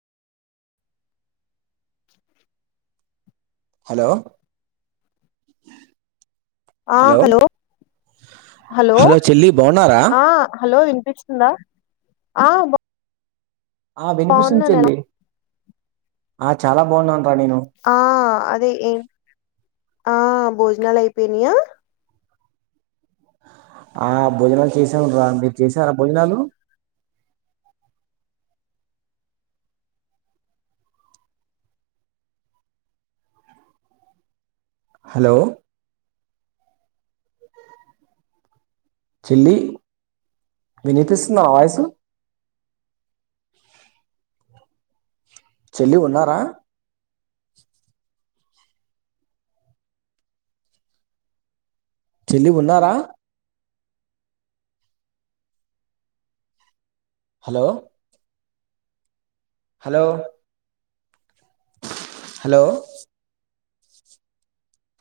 hello ఆ hello hello చెల్లి బాగున్నారా ఆ హలో విన్పిచ్ చిందా ఆ ఆ వినిపిస్తుంది బాగున్నాను ఎలా- చెల్లి ఆ చాలా బాగున్నానురా నేను ఆ అదే ఏం ఆ భోజనాలు అయిపోయినయా ఆ భోజనాలు చేశాంరా మీరు చేసారా భోజనాలు [inaudible] హలో చెల్లి వినిపిస్తుందా వాయిసు చెల్లి ఉన్నారా చెల్లి ఉన్నారా హలో హలో హలో